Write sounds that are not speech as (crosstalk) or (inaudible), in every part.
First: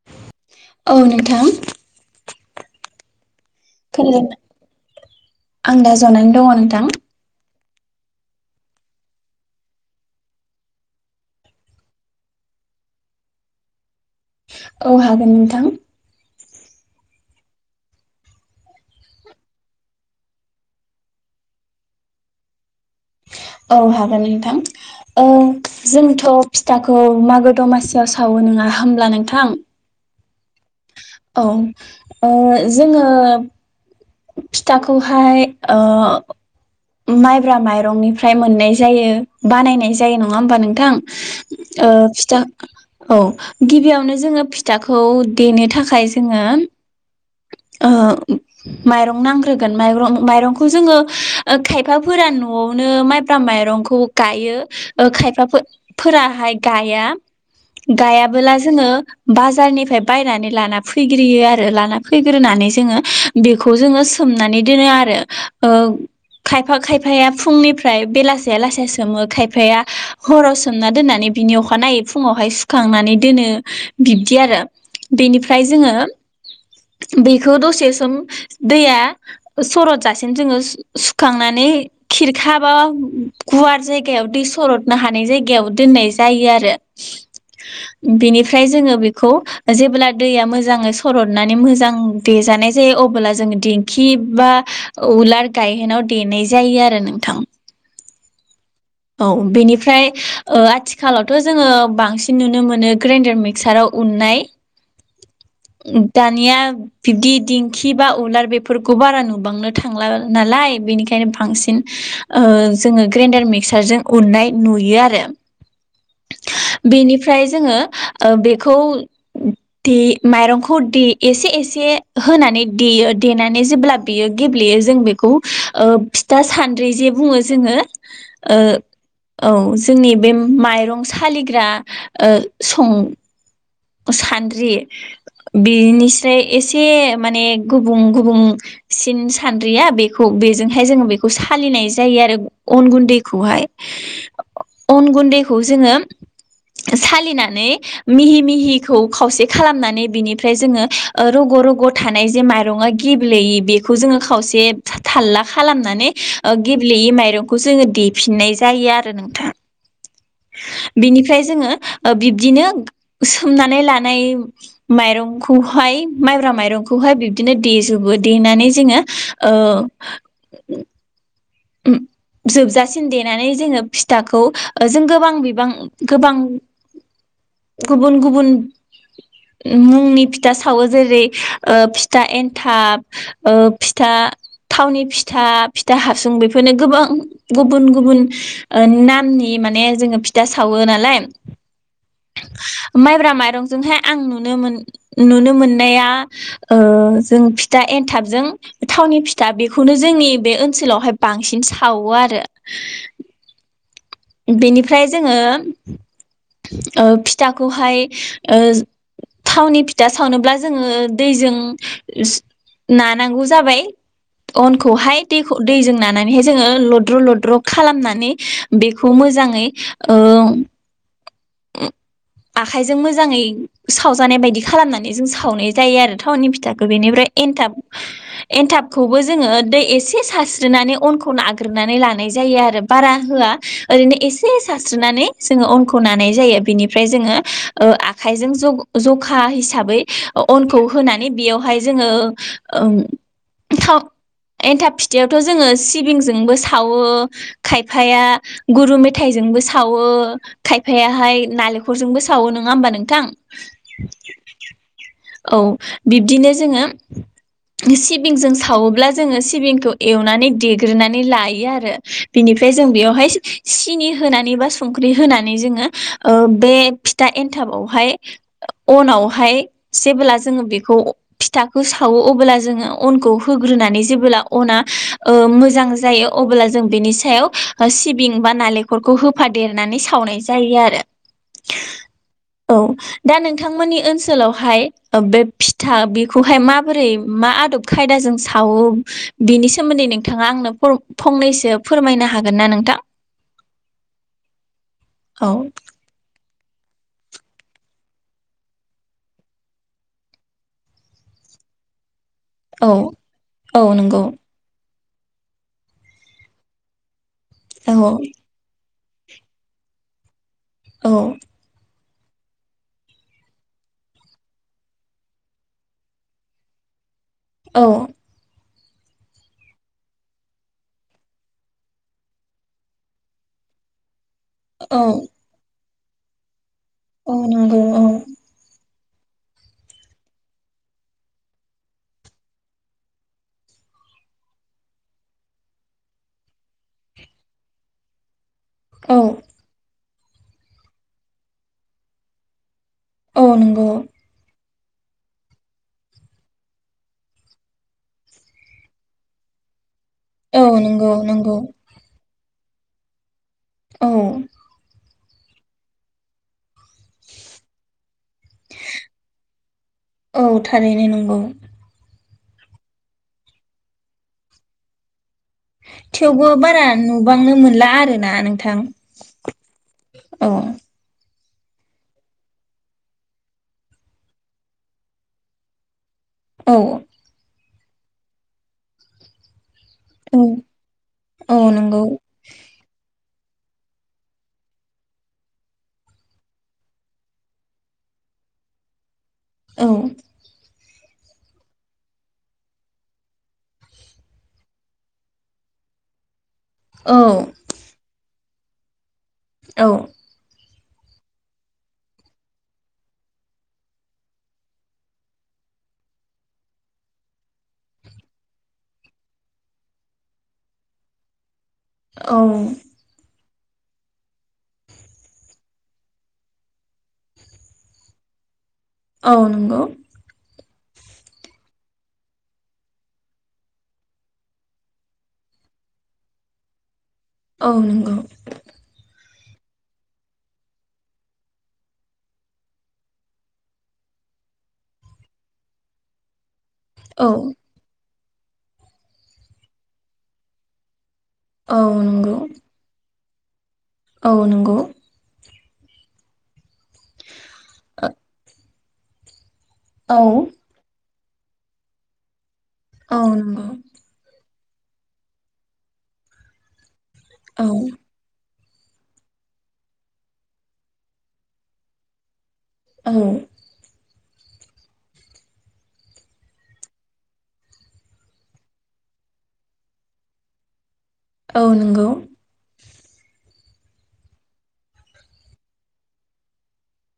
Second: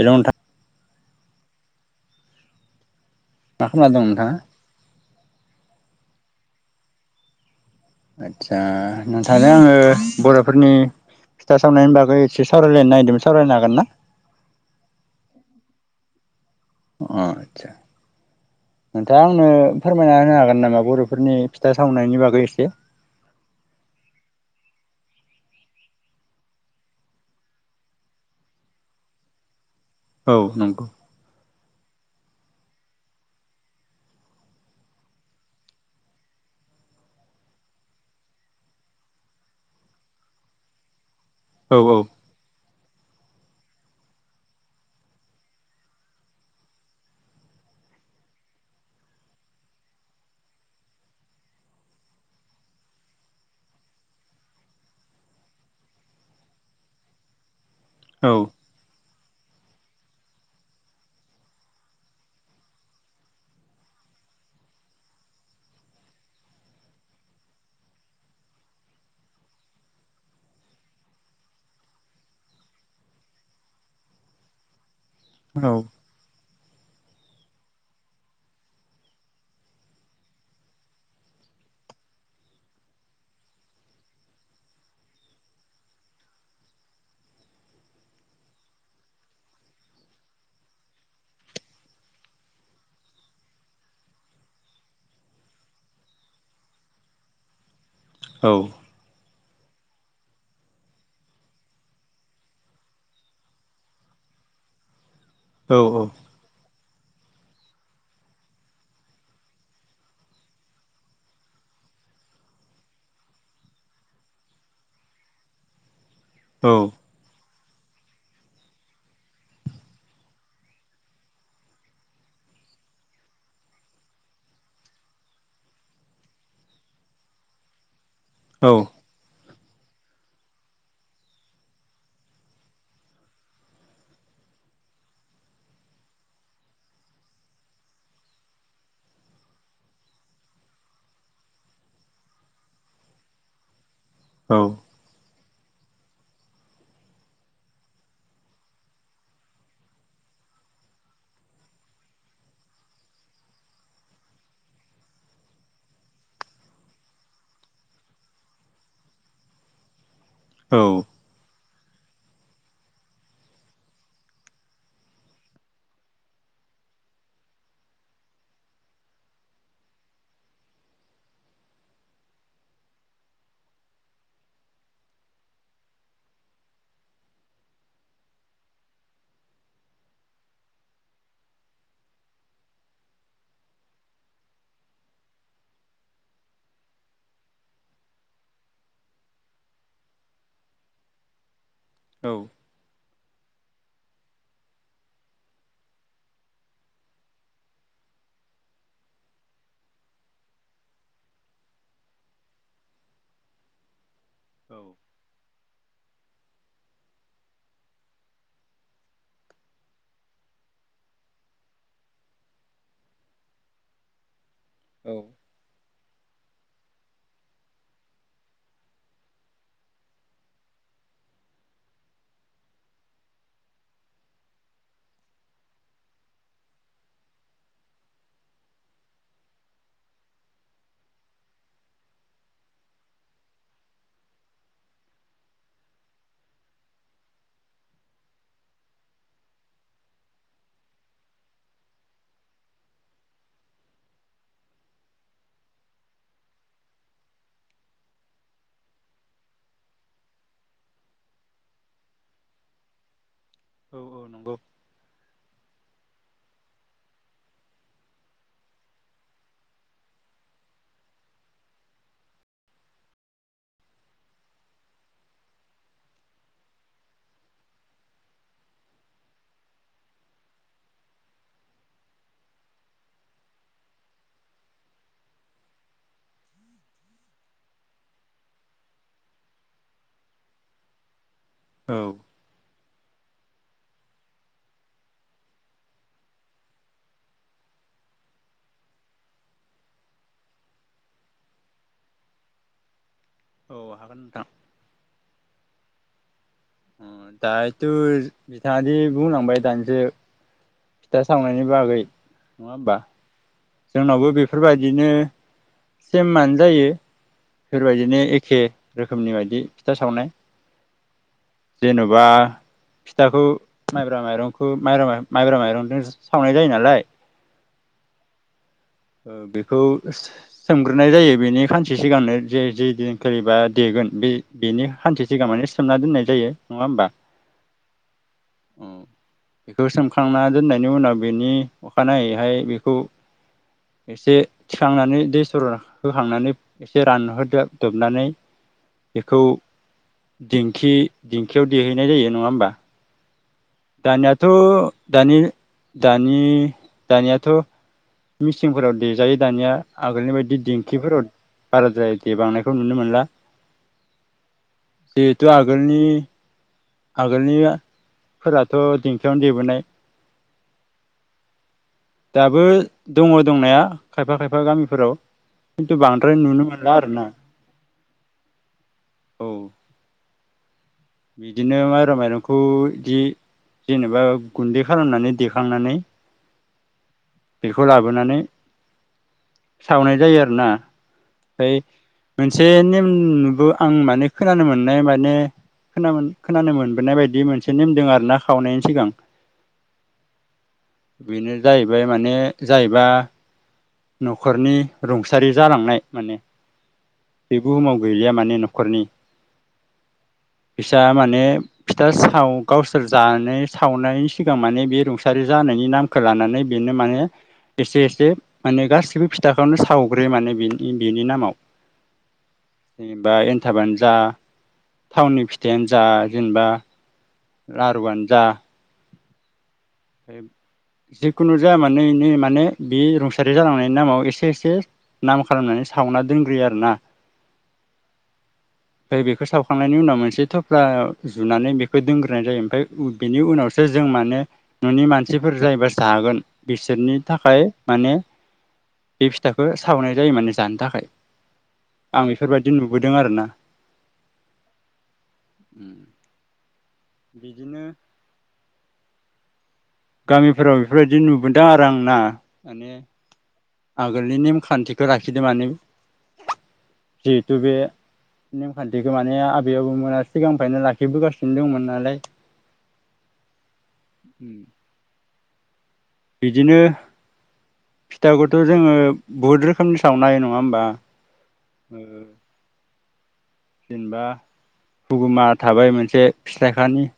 Hello नोंथां। औ नोंथां। मा खामना दं नोंथांङा? जाना दंङ नोंथां। आदसा नोंथां जों आंङो बर'फोरनि फिथा सावनायनि बागै एसे सावरायलायनो नागिरदोंमोन सावरायनो हागोन ना? औ हागोन नोंथां। अ आदसा नोंथां आंनो फोरमायना होनो हागोन नामा बर'फोरनि फिथा सावनायनि बागै एसे औ हागोन नोंथां, ओ जोंथ' फिथाखौ मागो दमासियाव सावो नंङा होनब्ला नोंथां? औ नंगौ। औ ओ जोंङो फिथाखौहाय ओ माइब्रा माइरंनिफ्राय मोननाय जायो बानायनाय जायो नंङा होमबा नोंथां? ओ औ औ फिथा औ गिबियावनो जोंङो फिथाखौ देनो थाखाय जोंङो ओ माइरं नांग्रोगोन माइरं माइरंखौ जोंङो ओ खायफाफोरा न'आवनो माइब्रा माइरंखौ गायो खायफा फोराहाय गाया। औ गायाबोला जोंङो बाजारनिफ्राय बायनानै लाना फैग्रोयो आरो लाना फैग्रोनानै जोंङो बेखौ जोंङो सोमनानै दोनो आरो ओ खायफा खायफाया फुंनिफ्राय बेलासिया लासिया सोमो खायफाया हराव सोमना दोननानै बिनि अखानायनायै फुंङावहाय सुखांनानै दोनो बिब्दि आरो। बेनिफ्राय औ जोंङो बेखौ दसे सोम दैया सरत जासेम जोंङो सुखांनानै खिरखा बा गुवार जायगायाव दै सरदनो हानाय जायगायाव दोननाय जायो आरो, बेनिफ्राय जोंङो बेखौ जेब्ला दैया मोजांङै सरदनानै मोजां देजानाय जायो अब्ला जोंङो दिंखि बा उलार गायहोनायाव देनाय जायो आरो नोंथां। औ औ बेनिफ्राय ओ आथिखालावथ' जोंङो बांसिन नुनो मोनो ग्राइडार मिक्साराव उन्नाय औ दानिया बिब्दि दिंखि बा उलार बेफोरखौ बारा नुबांनो थांला नालाय बेनिखायनो ओ बांसिन ओ जोंङो ग्रेन्डार मिक्सारजों उन्नाय नुयो आरो। बेनिफ्राय जोंङो ओ बेखौ दे माइरंखौ दे एसे एसे होनानै देयो देनानै जेब्ला बेयो गेब्लेयो जों बेखौ ओ फिथा सान्द्रि जे बुंङो जोंङो। ओ औ जोंनि बे माइरं सालिग्रा ओ सं सान्द्रि बिनिस्राय एसे माने गुबुं गुबुंसिन सानद्रिया बेखौ बेजोंहाय जोंङो बेखौ सालिनाय जायो आरो अन गुन्दै खौहाय अन गुन्दै खौ जों सालिनानै मिहि मिहिखौ खावसे खालामनानै बिनिफ्राय जोंङो रग' रग' थानाय जे माइरंआ हो गेब्लेय बेखौ जोंङो खावसे थालला खालामनानै ओ गेब्लेयै माइरंखौ जोंङो देफिननाय जायो आरो नोंथां। बिनिफ्राय जोंङो ओ बिब्दिनो सोमनानै लानाय माइरंखौहाय माइब्रा माइरंखौहाय बिब्दिनो देजोबो देनानै जोंङो ओ उम जोबजासिम देनानै जोंङो फिथाखौ ओ जों गोबां बिबां गोबां गुबुन गुबुन मुंनि फिथा सावो जेरै ओ फिथा एन्थाब ओ फिथा थावनि फिथा, फिथा हासुं बे फोरनो गोबां गुबुन गुबुन ओ नामनि माने जोंङो फिथा सावो नालाय औ ब्रा मायरंजोंहाय आं नुनो मोनाया ओ जों फिथा एनथाबजों थावनि फिथा बेखौनि जोंनि बे ओनसोलावहाय बांसिन सावो आरो। बेनिफ्राय जोंङो ओ फिथाखौहाय ओज थावनि फिथा सावनोब्ला जोङो दैजों नानांगौ जाबाय अनखौहाय दैख दैजों नानानैहाय‌ जोंङो लद्र लद्र खालामनानै‌ बे खौ मोजाङै ओम आखाइजों मोजांङै सावजानाय बायदि खालामनानै जों सावनाय जायो आरो थावनि फिथाखो बेनिफ्राय एनथाब एनथाबखौबो जोङो दै एसे सारस्रिनानै अनखौ नाग्रोनानै लानाय जायो आरो बारा होया ओरैनो एसे सारस्रिनानै जोङो अनखौ नानाय जायो बिनिफ्राय जोंङो ओ आखायजों जग जखा हिसाबै अ अनखौ होनानै बियावहाय जोंङो ओम थाव एनथाब फिथायावथ' जोंङो सिबिंजोंबो सावो खायफाया गुरू मेथाइजोंबो सावो खायफाया हाय नालेंखरजोंबो सावो नोंङा होमबा नोंथां? औ औ नोंगौ। औ बिब्दिनो जोङो सिबिंजों सावोब्ला जोङो सिबिंखौ एवनानै देग्रोनानै लायो आरो बिनिफ्राय जों बेवहाय सिनि होनानै बा संख्रि होनानै जोङो ओ बे फिथा एन्थाबावहाय अनावहाय जेबोला जोङो बेखौ अ फिथाखो सावो अबोला जोङो अनखौ होग्रोनानै जेबोला अना ओम मोजां जायो अबोला जों बेनि सायाव ओ सिबिं बा नालेंखरखौ होफादेरनानै सावनाय जायो आरो। औ औ। दा नोंथांमोननि ओनसोलावहाय बे फिथा बेखौहाय माबोरै मा आदब खायदाजों सावो बेनि सोमोन्दै नोंथाङा आंनो फरब फंनैसो फोरमायनो हागोन ना नोंथां? औ हागोन नोंथां। औ। उम दा दोज बिथाङादि बुंलांबाय दानस‍ो फिथा सावनायनि बागै नङा औ होमबा? औ नंगौ जोंनावबो बेफोरबाय दिनो सेममानो जायो। औ बेफोरबायदिनो एखे रोखोमनि बायदि फिथा सावनाय औ। जेन'बा फिथाखौ माइब्रा माइरंखौ माइब्रा माइरं माइब्रा माइरजों सावनाय जायो नालाय। औ। ओ बेखौ सोस सोमग्रोनाय जायो बेनि खानसे सिगांनो जे जे दिनखालिबा देगोन बे बेनि औ हान्थिसिगां मानेस सोमना दोननाय जायो नङा होमबा? औ नंगौ औ उम। बेखौ सोमखांना दोननायनि उनाव बेनि अखानायैहाय बेखौ एसे थिखांनानै दै सरन होखांनानै एसे रानहोदोब दोबनानै औ बेखौ दिंखि दिंखियाव देहैनाय जायो नङा होमबा? औ नंगौ दानियाथ'‌ दानि दानि दानियाथ मिचिंफ‍ोराव देजायो दानिया आगोलनि बायदि औ नंगौ दिंखिफोराव नंगौ बाराद्राय देबांनायखौ नुनो मोनला। औ बेथ' आगोलनि आगोलनिफोराथ' दिंखियावनो देबोनाय औ थारैनो नंगौ दाबो दङ दंनाया खायफा खायफा गामिफोराव खिन्थु बांद्राय थेवबो नुनो बारा मोनला आरोना नुबांनो मोनला आरो ना नोंथां औ औ बिदिनो माइरं माइरंखौ बिदि जे-जेनेबा गुन्दै खालामनानै देखांनानै औ बेखौ लाबोनानै सावनाय औ जायो आरो ना औ ओमफ्राय नंगौ मोनसे नेम ओं नंगौ आं माने खोनानो मोननाय माने खोनानो मोनबोनाय बायदि मोनसे नेम दों आरो ना खावनायनि सिगां औ बेनो जाहैबाय माने जाहैबा न'खरनि रुंसारि जालांनाय माने औ बे बुहुमाव गैलिया माने न न'खरनि औ बिसा माने फिथा साव गावसोर जानाय सावनायनि सिगां माने बे रुंसारि जानायनि नामखौ लानानै बेनो माने एसे एसे माने गासिबो फिथाखौनो सावग्रोयो माने बेनि बेनि नामाव औ फिथाबानो जा थावनि फिथाइयानो जा जेनेबा लारुआनो जा औ नंगौ जिखुनु जाया मानो आंनि इनि माने बे रुंसारि थासारि जालांनायनि नामाव एसे एसे नाम खालामनानै सावना दोनग्रोयो आरो ना औ नंगौ ओमफ्राय बेखौ सावखांनायनि उनाव मोनसे थफ्ला जुनानै बेखौ दोनग्रोनाय जायो ओमफ्राय बेनि उनावसो जों माने न'नि मानसिफोर जायहा जागोन बिसोरनि औ थाखाय माने बे फिथाखौ सावनाय जायो माने जानो थाखाय औ आं नंगौ बेफोरबायदि नुबोदों आरो ना औ नंगौ होम बिदिनो औ गामिफोराव बेफोरबायदि बिदि नुबोदों आरो आंना औ नंगौ आगोलनि नेमखान्थिखौ लाखिदों माने जिथु औ बे नेमखान्थिखौ माने आबै आबौ मोना सिगांनिफ्रायनो लाखिबोगासिनो दंमोन नालाय औ उम बिदिनो फिथाखौथ' जोङो बहुद रोखोमनि सावनो होयो नङा होमबा? औ ओ नंगौ। जेनेबा हुगुमा थाबाय मोनसे, फिथाइखानि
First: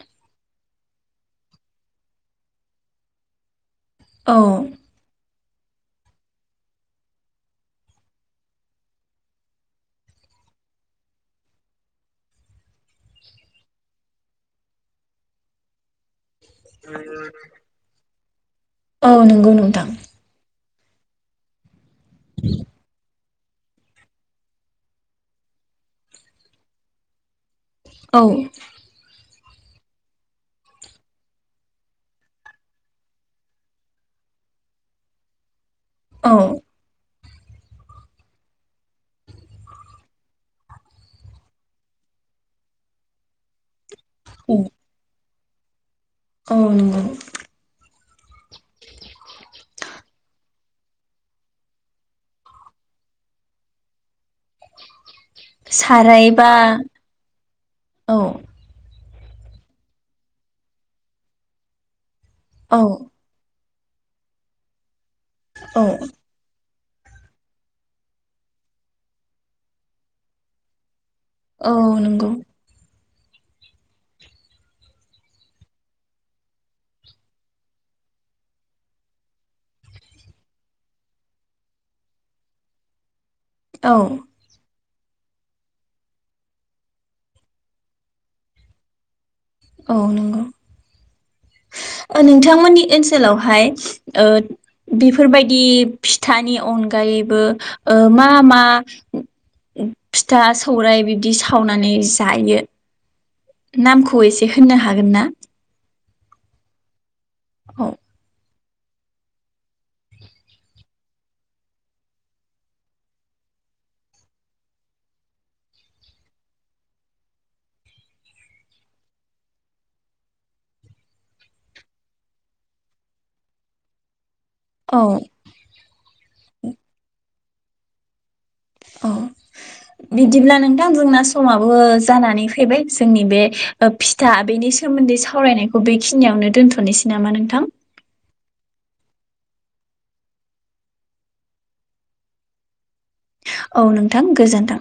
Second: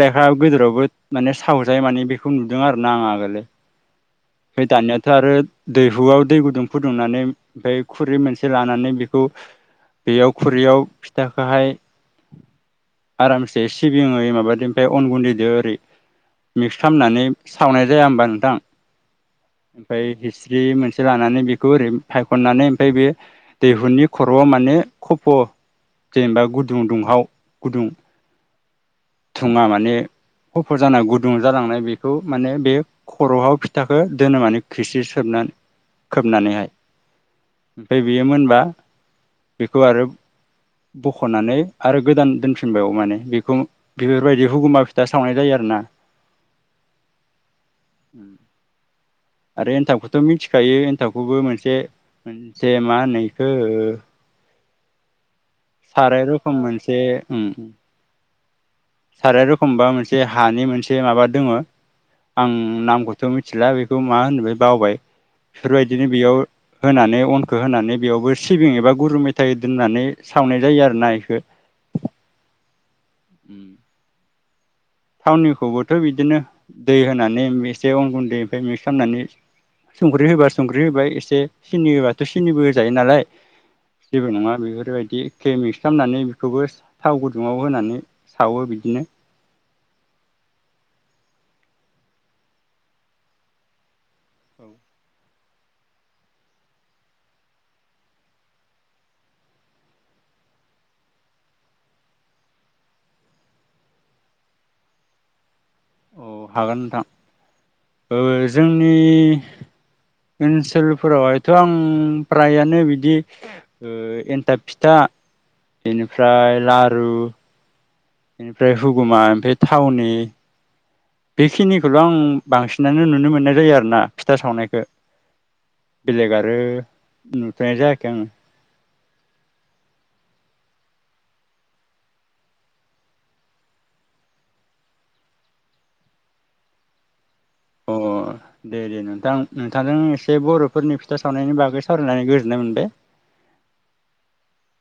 फिथासा गोजोरावबो माने सावजायो माने बेखौ नुदों आरो ना आं आगोलो। औ आमफ्राय दानियाथ' आरो। दैहुआव दै गुदुं फुदुंनानै ओमफ्राय खुरै मोनसे लानानै बेखौ बेयाव खुरैयाव फिथाखौहाय आरामसे सिबिङै माबादो ओमफ्राय अन गुन्दैजों ओरै मिक्स खालामनानै सावनाय जाया होमबा नों थां? औ नंगौ नोंथां। जिस्रि मोनसे लानानै बेखौ ओरै फायखननानै ओमफ्राय बे दैहुनि खर'आव माने खफ' जेनबा गुदुं दुंहाव गुदुं (inaudible) थुङा माने खफ' जानानाय गुदुं जालांनाय बेखौ माने बे खर'हाव फिथाखौ दोनो माने खिस्रि सोबनानै औ खोबनानैहाय। ओमफ्राय बेयो मोनबा बेखौ आरो बख'नानै आरो गोदान दोनफिनबायो माने बेखौ बेफोरबायदि हुगुमा फिथा सावनाय जायो आ रोना। औ नोंगौ। उम आरो एनथाबखौथ' मिथिखायो एनथाबखौबो मोनसे मोनसे मा होनो इखो साराय सारायबा रोखोम मोनसे ओम ओम औ साराय रखमबा मोनसे हानि मोनसे माबा दङ' आं औ नामखौथ' मिथिला बे मा होनबाय बावबाय। औ बेफोरबायदिनो बेयाव होनानै अनखौ होनानै बेयावबो सिबिं एबा गुरु मेथाइ दोननानै सावनाय जायो आरो नाय। औ नंगौ। उम थावनिखौबोथ' बिदिनो दै होनानै एसे अन गुन्दैनिफ्राय मिक्स खालामनानै संख्रि होबा संख्रि होबाय एसे सिनि होबाथ' सिनिबो होजायो नालाय। औ जेबो नङा बेफोरबायदि बिदि एखे मिक्स खालामनानै बेखौबो थाव गुदुङाव होनानै सावो बिदिनो। औ नोंगौ। ओ नोंथांमोननि ओनसोलावहाय ओ बिफोरबाय दि फिथानि अनगायैबो ओ मा मा फिथा सौराय बिदि सावनानै जायो नामखौ एसे होननो हागोन ना? औ हागोन नोंथां। औ ओ जोंनि ओनसोलफोराव हायथ' आं फ्रायानो बिदि ओ एन्थाब फिथा इनिफ्राय लारु इनिफ्राय हुगुमा ओमफाय थावनि बेखिनिखौल' आं बांसिनानो नुनो मोननाय जायो आरोना था सावनायखो औ बेलेग आरो नुफेरनाय जायाखै आं औ बिदिब्ला नोंथां जोंना समाबो जानानै फैबाय जोंनि बे ओ फिथा बेनि सोमोन्दै सावरायनायखौ बेखिनियावनो दोनथ'नोसै नामा नों? थां? अ दे दे नोंथां नोंथांजों एसे बर'फोरनि फिथा सावनायनि बागै सावरायनानै गोजोननाय मोनबाय। औ नोंथां गोजोन्थों।